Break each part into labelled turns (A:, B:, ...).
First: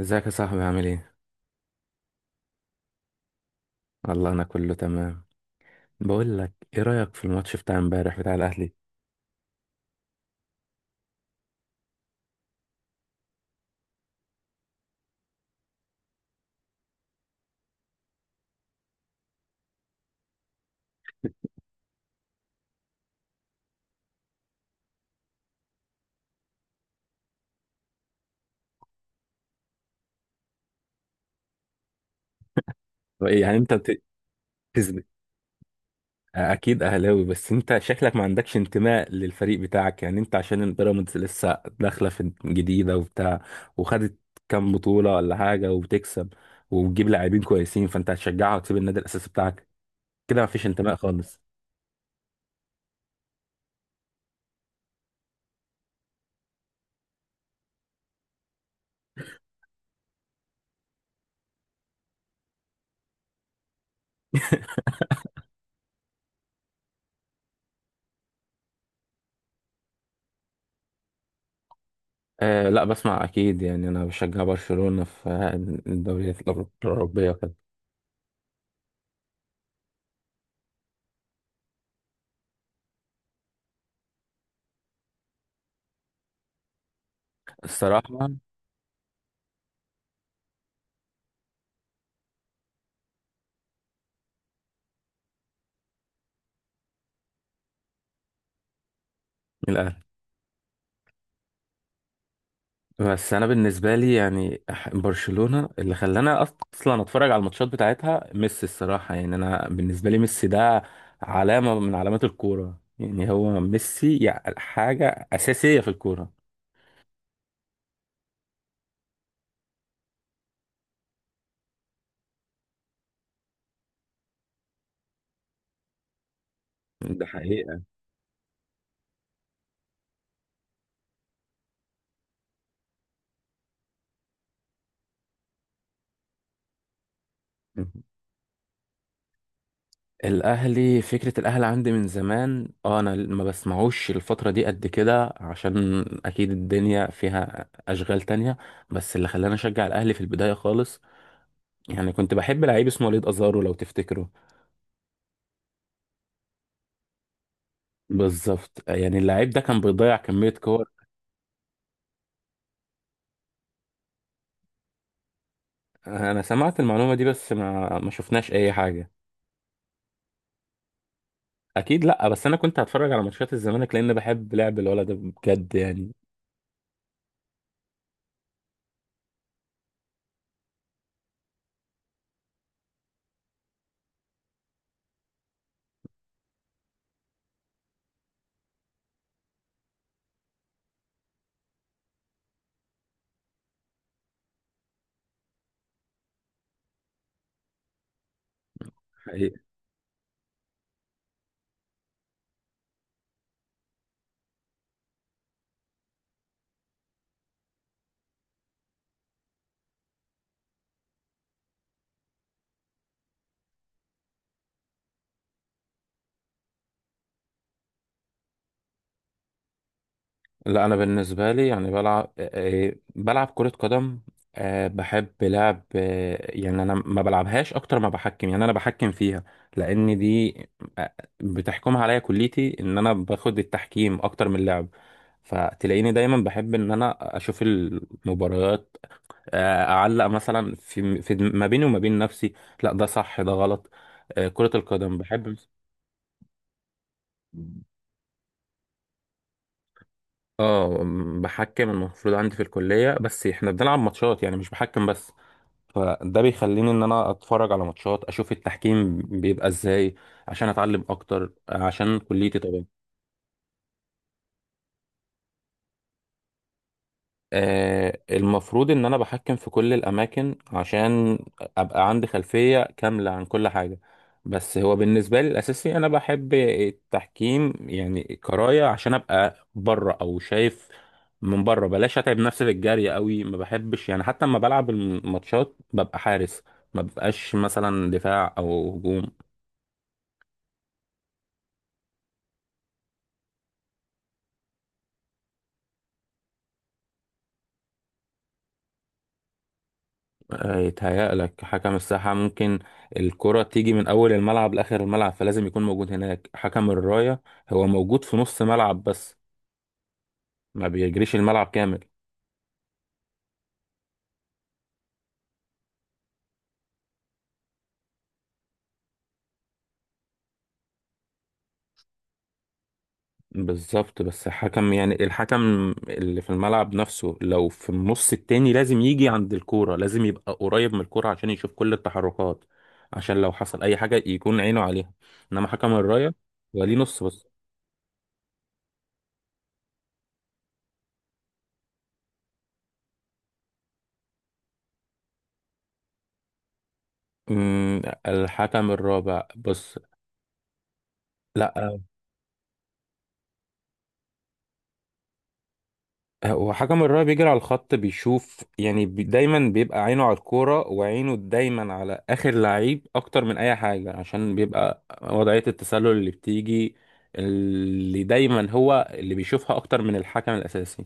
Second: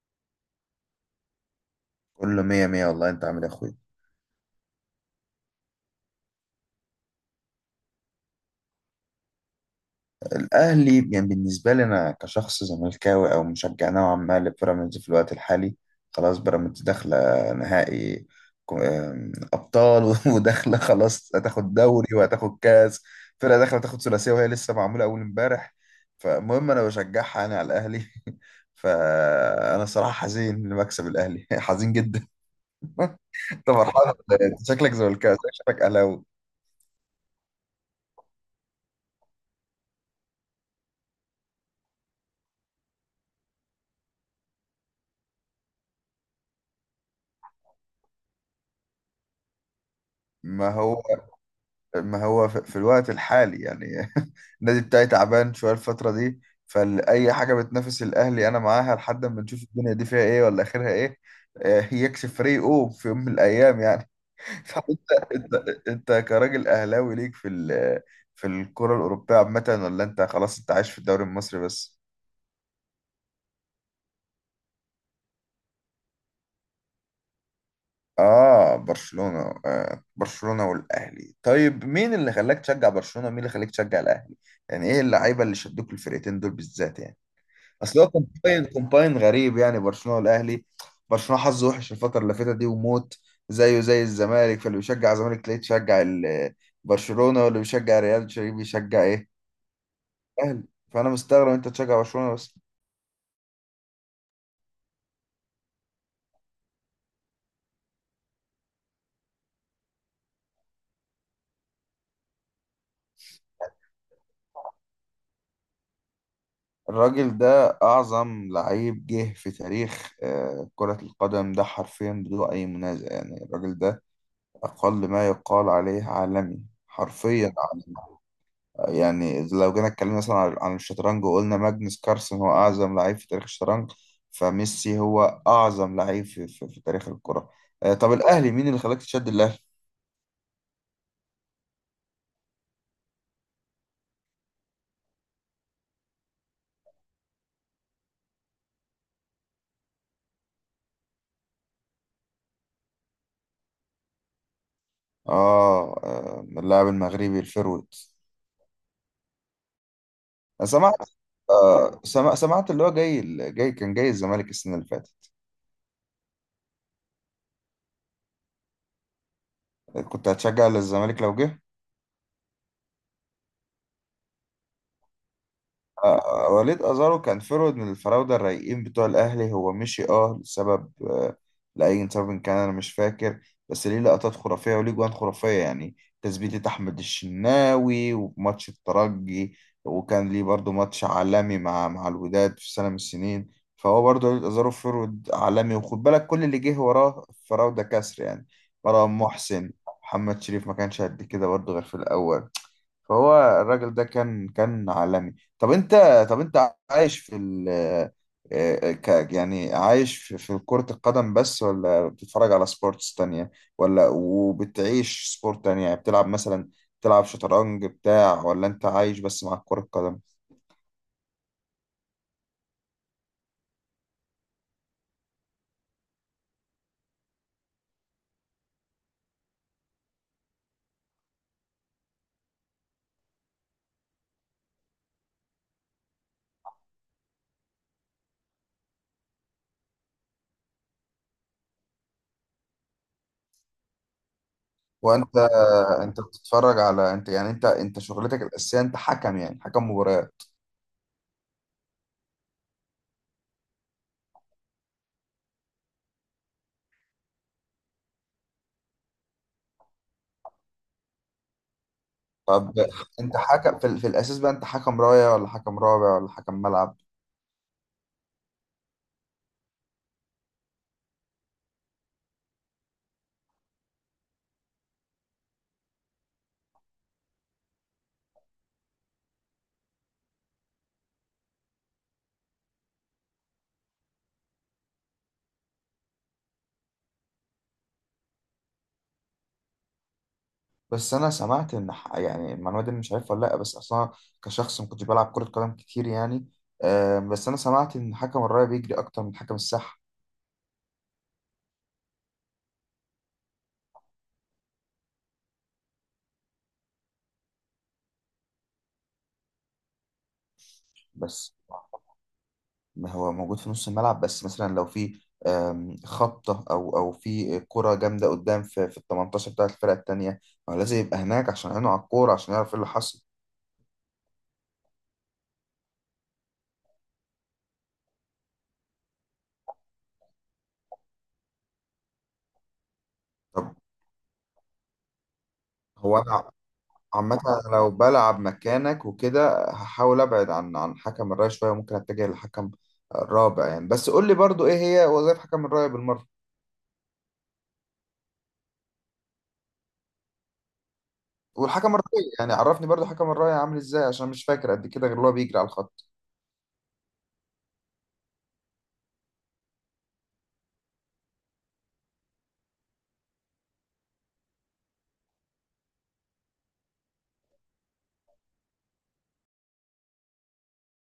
A: ازيك يا صاحبي؟ عامل ايه؟
B: كله مية مية والله انت عامل إيه يا اخويا.
A: والله انا كله تمام. بقول لك ايه رأيك في الماتش بتاع امبارح بتاع الاهلي؟
B: الاهلي يعني بالنسبة لي انا كشخص زملكاوي او مشجع نوعا ما لبيراميدز في الوقت الحالي. خلاص بيراميدز داخلة نهائي. كو- آم، ابطال وداخلة خلاص هتاخد دوري وهتاخد كاس. فرقة داخلة تاخد ثلاثية وهي لسه معمولة اول امبارح. فالمهم انا بشجعها انا على الاهلي. فانا صراحة حزين لمكسب الاهلي، حزين جدا.
A: ايه يعني
B: انت
A: انت
B: فرحان ولا ايه؟ شكلك
A: بتز-
B: زملكاوي شكلك اهلاوي.
A: اكيد اهلاوي. بس انت شكلك ما عندكش انتماء للفريق بتاعك، يعني انت عشان البيراميدز لسه داخلة في جديدة وبتاع، وخدت كام بطولة ولا حاجة، وبتكسب وبتجيب لاعبين كويسين، فانت هتشجعها وتسيب النادي الاساسي بتاعك كده؟ ما فيش
B: ما
A: انتماء
B: هو
A: خالص.
B: ما هو في الوقت الحالي يعني النادي بتاعي تعبان شوية الفترة دي. فأي حاجة بتنافس الأهلي أنا معاها لحد ما نشوف الدنيا دي فيها إيه ولا آخرها إيه. يكسب فريقه في يوم من الأيام يعني. فأنت أنت أنت كراجل أهلاوي ليك في الكرة الأوروبية عامة ولا أنت خلاص أنت عايش في الدوري المصري بس؟
A: آه لا، بسمع اكيد، يعني انا بشجع برشلونة في الدوريات الأوروبية وكده.
B: آه برشلونة آه برشلونة والأهلي. طيب مين اللي خلاك تشجع برشلونة ومين اللي خلاك تشجع الأهلي؟ يعني إيه اللعيبة اللي شدوك الفرقتين دول بالذات يعني؟ اصل هو
A: الصراحة
B: كومباين غريب يعني برشلونه والاهلي. برشلونه حظه وحش الفتره اللي فاتت دي وموت. زيه زي الزمالك. فاللي بيشجع الزمالك تلاقيه تشجع ال- برشلونه واللي بيشجع ريال تلاقيه بيشجع ايه،
A: الاهلي،
B: الاهلي. فانا مستغرب انت تشجع برشلونه بس.
A: بس انا بالنسبه لي يعني برشلونه اللي خلاني اصلا اتفرج على الماتشات بتاعتها ميسي. الصراحه يعني انا بالنسبه لي ميسي ده علامه من علامات الكوره، يعني هو ميسي يعني حاجه اساسيه في الكوره.
B: الراجل ده اعظم لعيب جه في تاريخ كرة القدم، ده حرفيا بدون اي منازع يعني. الراجل ده اقل ما يقال عليه عالمي،
A: ده
B: حرفيا
A: حقيقه.
B: عالمي. يعني لو جينا اتكلمنا مثلا عن الشطرنج وقلنا ماجنس كارلسن هو أعظم لعيب في تاريخ الشطرنج، فميسي هو أعظم لعيب في تاريخ الكرة. طب الأهلي مين اللي خلاك تشد الأهلي؟
A: الاهلي، فكره الاهلي عندي من زمان. اه انا ما بسمعوش الفتره دي قد كده، عشان اكيد الدنيا فيها اشغال تانية. بس اللي خلاني اشجع الاهلي في البدايه خالص، يعني كنت بحب لعيب اسمه وليد ازارو لو تفتكره.
B: اللاعب المغربي الفيرويد.
A: بالظبط، يعني اللعيب ده كان بيضيع كمية
B: أنا
A: كور.
B: سمعت. سمعت اللي هو جاي، كان جاي الزمالك السنة اللي فاتت.
A: انا سمعت المعلومة دي، بس ما شفناش اي حاجة.
B: كنت هتشجع الزمالك لو جه؟
A: اكيد لا، بس انا كنت هتفرج على ماتشات الزمالك لان بحب لعب الولد ده بجد يعني.
B: وليد أزارو كان فرود من الفراودة الرايقين بتوع الأهلي. هو مشي أه لسبب، لأي سبب كان أنا مش فاكر. بس ليه لقطات خرافية وليه جوان خرافية يعني، تثبيتة أحمد الشناوي وماتش الترجي. وكان ليه برضو ماتش عالمي مع الوداد في سنة من السنين. فهو برضو وليد أزارو فرود عالمي، وخد بالك كل اللي جه وراه الفراودة كسر يعني. مرام
A: حقيقة.
B: محسن، محمد شريف ما كانش قد كده برضو غير في الأول. فهو الراجل ده كان عالمي. طب انت طب انت عايش في ال آه، آه، ك يعني عايش في كرة القدم بس ولا بتتفرج على سبورتس تانية، ولا وبتعيش سبورت تانية يعني بتلعب مثلا، بتلعب شطرنج بتاع ولا انت عايش بس مع كرة القدم؟
A: لا انا بالنسبة لي يعني بلعب، بلعب كرة قدم. بحب لعب، يعني انا ما بلعبهاش اكتر ما بحكم، يعني انا بحكم فيها لان دي آه، بتحكمها عليا كليتي، ان انا باخد التحكيم اكتر من اللعب. فتلاقيني دايما بحب ان انا اشوف المباريات، اعلق مثلا في ما بيني وما بين نفسي، لا ده صح ده غلط. كرة القدم
B: وانت
A: بحب
B: انت بتتفرج على انت يعني انت انت شغلتك الأساسية انت حكم يعني حكم مباريات؟
A: بحكم. المفروض عندي في الكلية بس احنا بنلعب ماتشات، يعني مش بحكم بس، فده بيخليني ان انا اتفرج على ماتشات اشوف التحكيم بيبقى ازاي، عشان اتعلم اكتر عشان كليتي
B: طب
A: طبعا.
B: انت حكم في الأساس بقى، انت حكم راية ولا حكم رابع ولا حكم ملعب؟
A: المفروض ان انا بحكم في كل الاماكن عشان ابقى عندي خلفية كاملة عن كل حاجة. بس هو بالنسبة لي الاساسي انا بحب التحكيم يعني كراية، عشان ابقى بره او شايف من بره، بلاش اتعب نفسي في الجري قوي، ما بحبش يعني. حتى لما بلعب الماتشات ببقى حارس، ما ببقاش مثلا دفاع او هجوم.
B: بس انا سمعت ان يعني المعلومه دي أنا مش عارفها ولا لا، بس اصلا كشخص ما كنتش بلعب كره قدم كتير يعني. بس انا سمعت ان حكم الرايه بيجري اكتر من حكم الساحه.
A: يتهيألك حكم الساحة ممكن الكرة تيجي من أول الملعب لآخر الملعب، فلازم يكون موجود هناك. حكم الراية هو موجود في نص ملعب بس، ما بيجريش
B: بس
A: الملعب كامل.
B: ما هو موجود في نص الملعب بس، مثلا لو في خبطه او في كره جامده قدام في ال 18 بتاعه الفرقه التانيه، ما هو لازم يبقى هناك عشان عينه على الكوره عشان يعرف ايه اللي حصل.
A: بالظبط، بس حكم يعني الحكم اللي في الملعب نفسه لو في النص التاني لازم يجي عند الكورة، لازم يبقى قريب من الكورة عشان يشوف كل التحركات، عشان لو
B: طب
A: حصل أي حاجة يكون عينه عليها. إنما حكم
B: هو
A: الراية
B: انا
A: هو ليه نص
B: عامة
A: بس.
B: أنا لو بلعب مكانك وكده هحاول ابعد عن حكم الراية شوية، ممكن اتجه لحكم رابع يعني. بس قول لي برضو ايه هي وظائف حكم الراية بالمرة.
A: أمم، الحكم الرابع بص،
B: والحكم
A: لا.
B: الراية يعني عرفني برضو حكم الراية عامل ازاي، عشان مش فاكر قد كده غير اللي هو بيجري على الخط.
A: وحكم الراية بيجري على الخط، بيشوف يعني بي دايما بيبقى عينه على الكورة، وعينه دايما على آخر لعيب أكتر من أي حاجة، عشان بيبقى وضعية التسلل اللي بتيجي اللي دايما هو اللي بيشوفها أكتر من الحكم الأساسي.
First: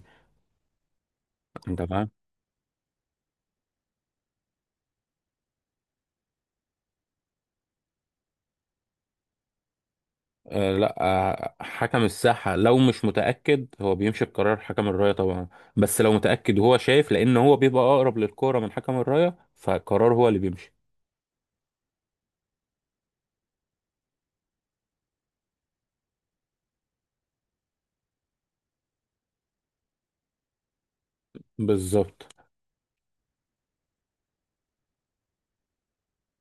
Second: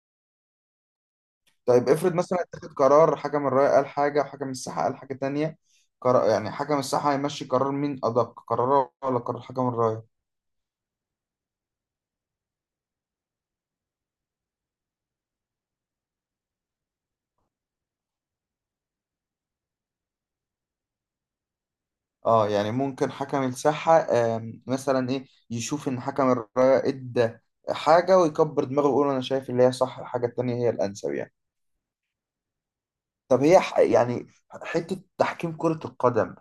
A: أنت
B: طيب
A: فاهم؟
B: افرض مثلا اتخذ قرار، حكم الراية قال حاجة وحكم الساحة قال حاجة تانية، قرار يعني حكم الساحة هيمشي قرار مين، أدق قراره ولا قرار حكم الراية؟
A: آه لا، آه حكم الساحة لو مش متأكد هو بيمشي بقرار حكم الراية طبعا، بس لو متأكد وهو شايف، لأن هو بيبقى أقرب للكورة من حكم الراية، فقرار هو اللي بيمشي.
B: اه يعني ممكن حكم الساحة مثلا ايه يشوف ان حكم الراية ادى حاجة ويكبر دماغه ويقول انا شايف اللي هي صح، الحاجة التانية هي الانسب يعني.
A: بالظبط.
B: طب هي يعني حتة تحكيم كرة القدم،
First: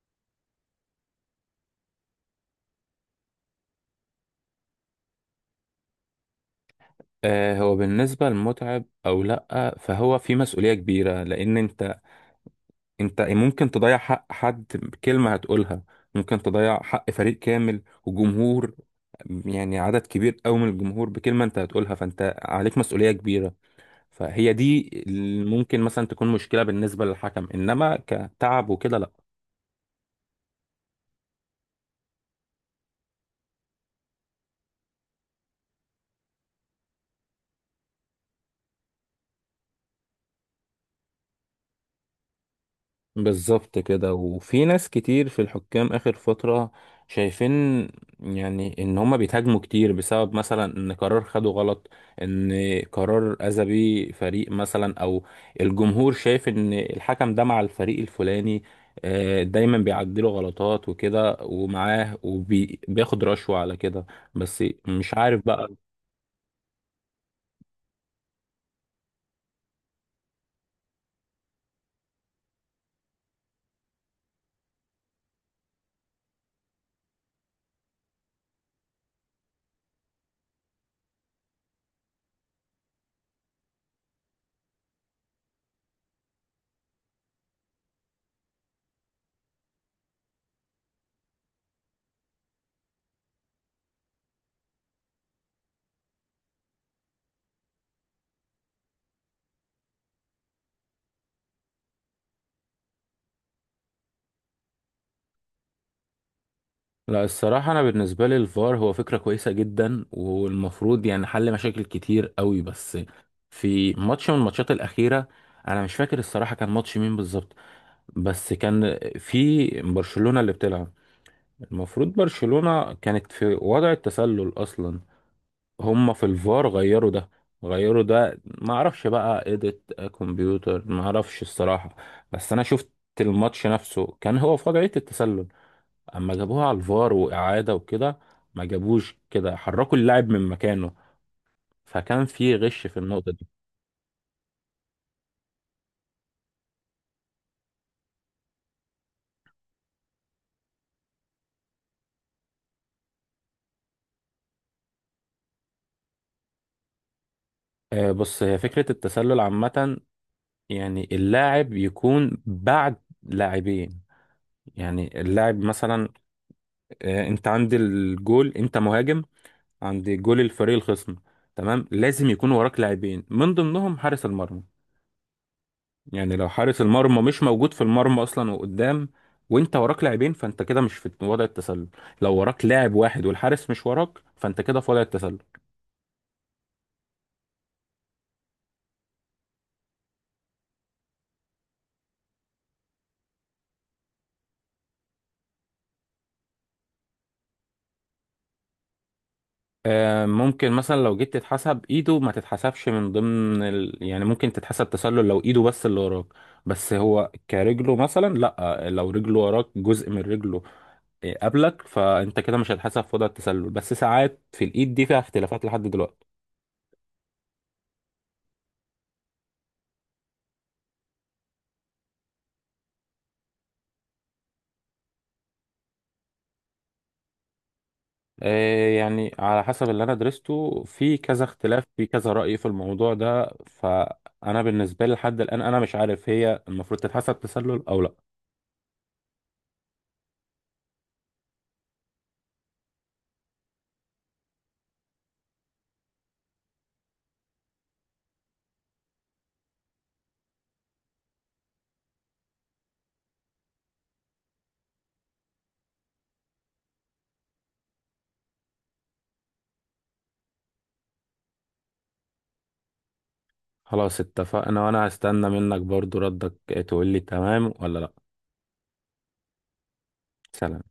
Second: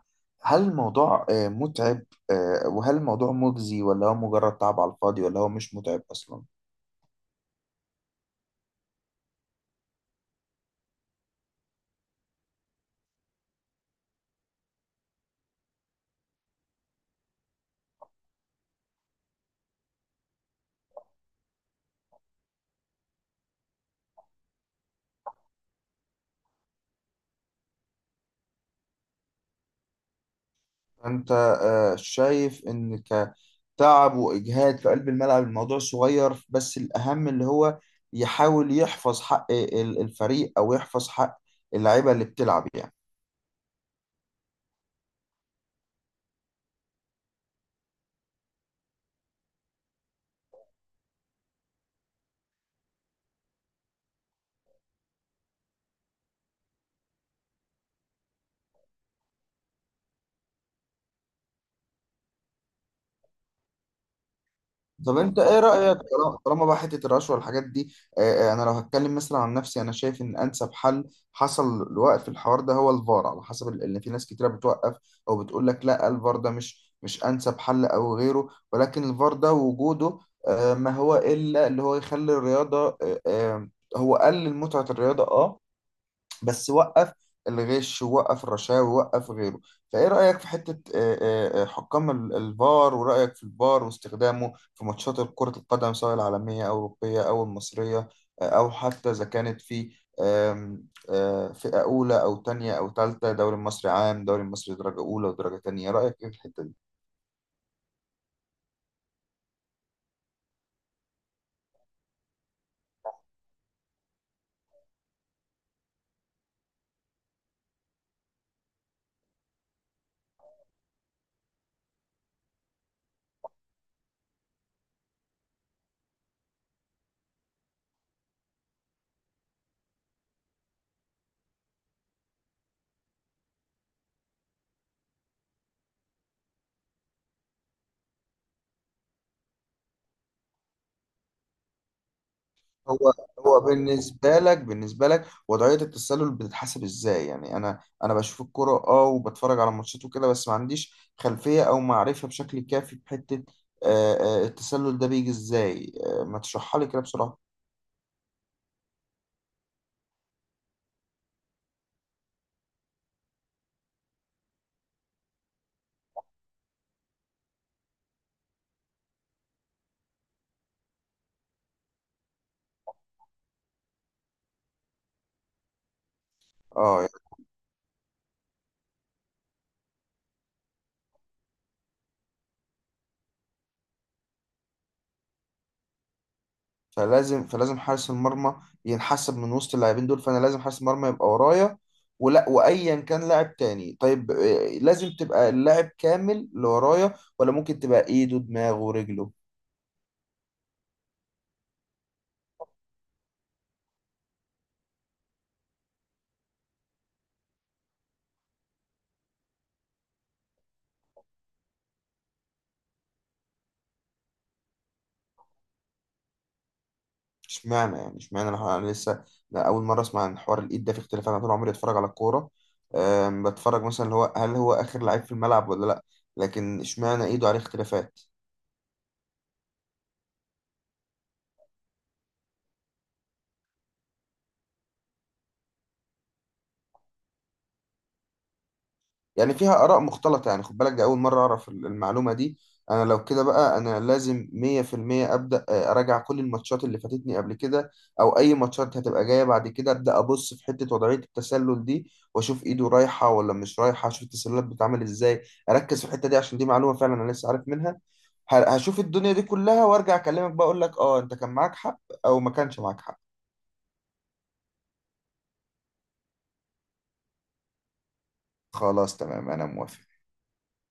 B: هل الموضوع متعب؟ وهل الموضوع مجزي ولا هو مجرد تعب على الفاضي، ولا هو مش متعب اصلا؟
A: هو بالنسبة للمتعب أو لأ، فهو في مسؤولية كبيرة، لأن أنت أنت ممكن تضيع حق حد بكلمة هتقولها، ممكن تضيع حق فريق كامل وجمهور، يعني عدد كبير أوي من الجمهور بكلمة أنت هتقولها، فأنت عليك مسؤولية كبيرة. فهي دي اللي ممكن مثلا تكون مشكلة بالنسبة للحكم، إنما كتعب وكده لأ.
B: انت شايف ان كتعب واجهاد في قلب الملعب الموضوع صغير، بس الاهم اللي هو يحاول يحفظ حق الفريق او يحفظ حق اللعيبه اللي بتلعب يعني.
A: بالظبط كده. وفي ناس كتير في الحكام آخر فترة شايفين، يعني إن هما بيتهاجموا كتير بسبب مثلا إن قرار خده غلط، إن قرار أذى بيه فريق مثلا، أو الجمهور شايف إن الحكم ده مع الفريق الفلاني، دايما بيعدله غلطات وكده ومعاه وبياخد رشوة على كده، بس مش
B: طب انت
A: عارف
B: ايه
A: بقى.
B: رأيك، طالما بقى حتة الرشوة والحاجات دي؟ اه، انا لو هتكلم مثلا عن نفسي انا شايف ان انسب حل حصل لوقف الحوار ده هو الفار، على حسب ان في ناس كتيرة بتوقف او بتقول لك لا الفار ده مش انسب حل او غيره، ولكن الفار ده وجوده اه، ما هو الا اللي هو يخلي الرياضة هو قلل متعة الرياضة اه، بس وقف الغش ووقف الرشاوي ووقف غيره. فايه رأيك في حتة حكام الفار، ورأيك في الفار واستخدامه في ماتشات كرة القدم سواء العالمية أو الأوروبية أو المصرية، أو حتى إذا كانت في آم، آه، فئة أولى أو تانية أو تالتة، دوري المصري عام دوري المصري درجة أولى ودرجة تانية، رأيك إيه في الحتة دي؟
A: لا الصراحة أنا بالنسبة لي الفار هو فكرة كويسة جدا، والمفروض يعني حل مشاكل كتير قوي. بس في ماتش من الماتشات الأخيرة، أنا مش فاكر الصراحة كان ماتش مين بالظبط، بس كان في برشلونة اللي بتلعب، المفروض برشلونة كانت في وضع التسلل أصلا، هما في الفار غيروا ده. غيروا ده، معرفش بقى إيديت كمبيوتر معرفش الصراحة، بس أنا شفت الماتش نفسه كان هو في وضعية التسلل، اما جابوها على الفار واعاده وكده ما جابوش كده، حركوا اللاعب من مكانه، فكان في غش في
B: هو
A: النقطه دي.
B: هو بالنسبة لك وضعية التسلل بتتحسب ازاي؟ يعني انا بشوف الكرة اه وبتفرج على ماتشات وكده، بس ما عنديش خلفية او معرفة بشكل كافي بحتة آه، التسلل ده، بيجي ازاي؟ ما تشرحها لي كده بسرعة.
A: بص هي فكره التسلل عامه، يعني اللاعب يكون بعد لاعبين. يعني اللاعب مثلا، انت عند الجول، انت مهاجم عند جول الفريق الخصم، تمام، لازم يكون وراك لاعبين من ضمنهم حارس المرمى. يعني لو حارس
B: اه يعني
A: المرمى مش موجود في المرمى اصلا وقدام، وانت وراك لاعبين، فانت كده مش في وضع التسلل. لو وراك لاعب واحد والحارس مش وراك، فانت كده في وضع التسلل.
B: فلازم حارس المرمى ينحسب من وسط اللاعبين دول، فانا لازم حارس المرمى يبقى ورايا ولا وايا كان لاعب تاني؟ طيب لازم تبقى اللاعب كامل اللي ورايا ولا ممكن تبقى ايده دماغه ورجله؟
A: آه ممكن مثلا لو جيت تتحسب ايده، ما تتحسبش من ضمن ال... يعني ممكن تتحسب تسلل لو ايده بس اللي وراك، بس هو كرجله مثلا لا، لو رجله وراك جزء من رجله قبلك، فانت كده مش هتحسب في وضع التسلل. بس ساعات في الايد دي فيها اختلافات لحد دلوقتي.
B: اشمعنى انا لسه، لا اول مره اسمع عن حوار الايد ده في اختلاف. انا طول عمري اتفرج على الكوره، بتفرج مثلا اللي هو هل هو اخر لعيب في الملعب ولا لا، لكن اشمعنى ايده عليه اختلافات؟
A: يعني على حسب اللي انا درسته في كذا اختلاف في كذا رأي في الموضوع ده، فانا بالنسبة لي لحد الآن انا مش عارف هي المفروض تتحسب تسلل او لا.
B: يعني فيها آراء مختلطة. يعني خد بالك ده أول مرة أعرف المعلومة دي. أنا لو كده بقى أنا لازم 100% أبدأ أراجع كل الماتشات اللي فاتتني قبل كده أو أي ماتشات هتبقى جاية بعد كده، أبدأ أبص في حتة وضعية التسلل دي وأشوف إيده رايحة ولا مش رايحة، أشوف التسللات بتتعمل إزاي. أركز في الحتة دي عشان دي معلومة فعلا أنا لسه عارف منها. هشوف الدنيا دي كلها وأرجع أكلمك بقى أقول لك أه أنت كان معاك حق أو ما كانش معاك حق.
A: خلاص اتفقنا، وانا هستنى منك برضو ردك تقول لي تمام ولا لا.
B: خلاص تمام أنا موافق.
A: سلام.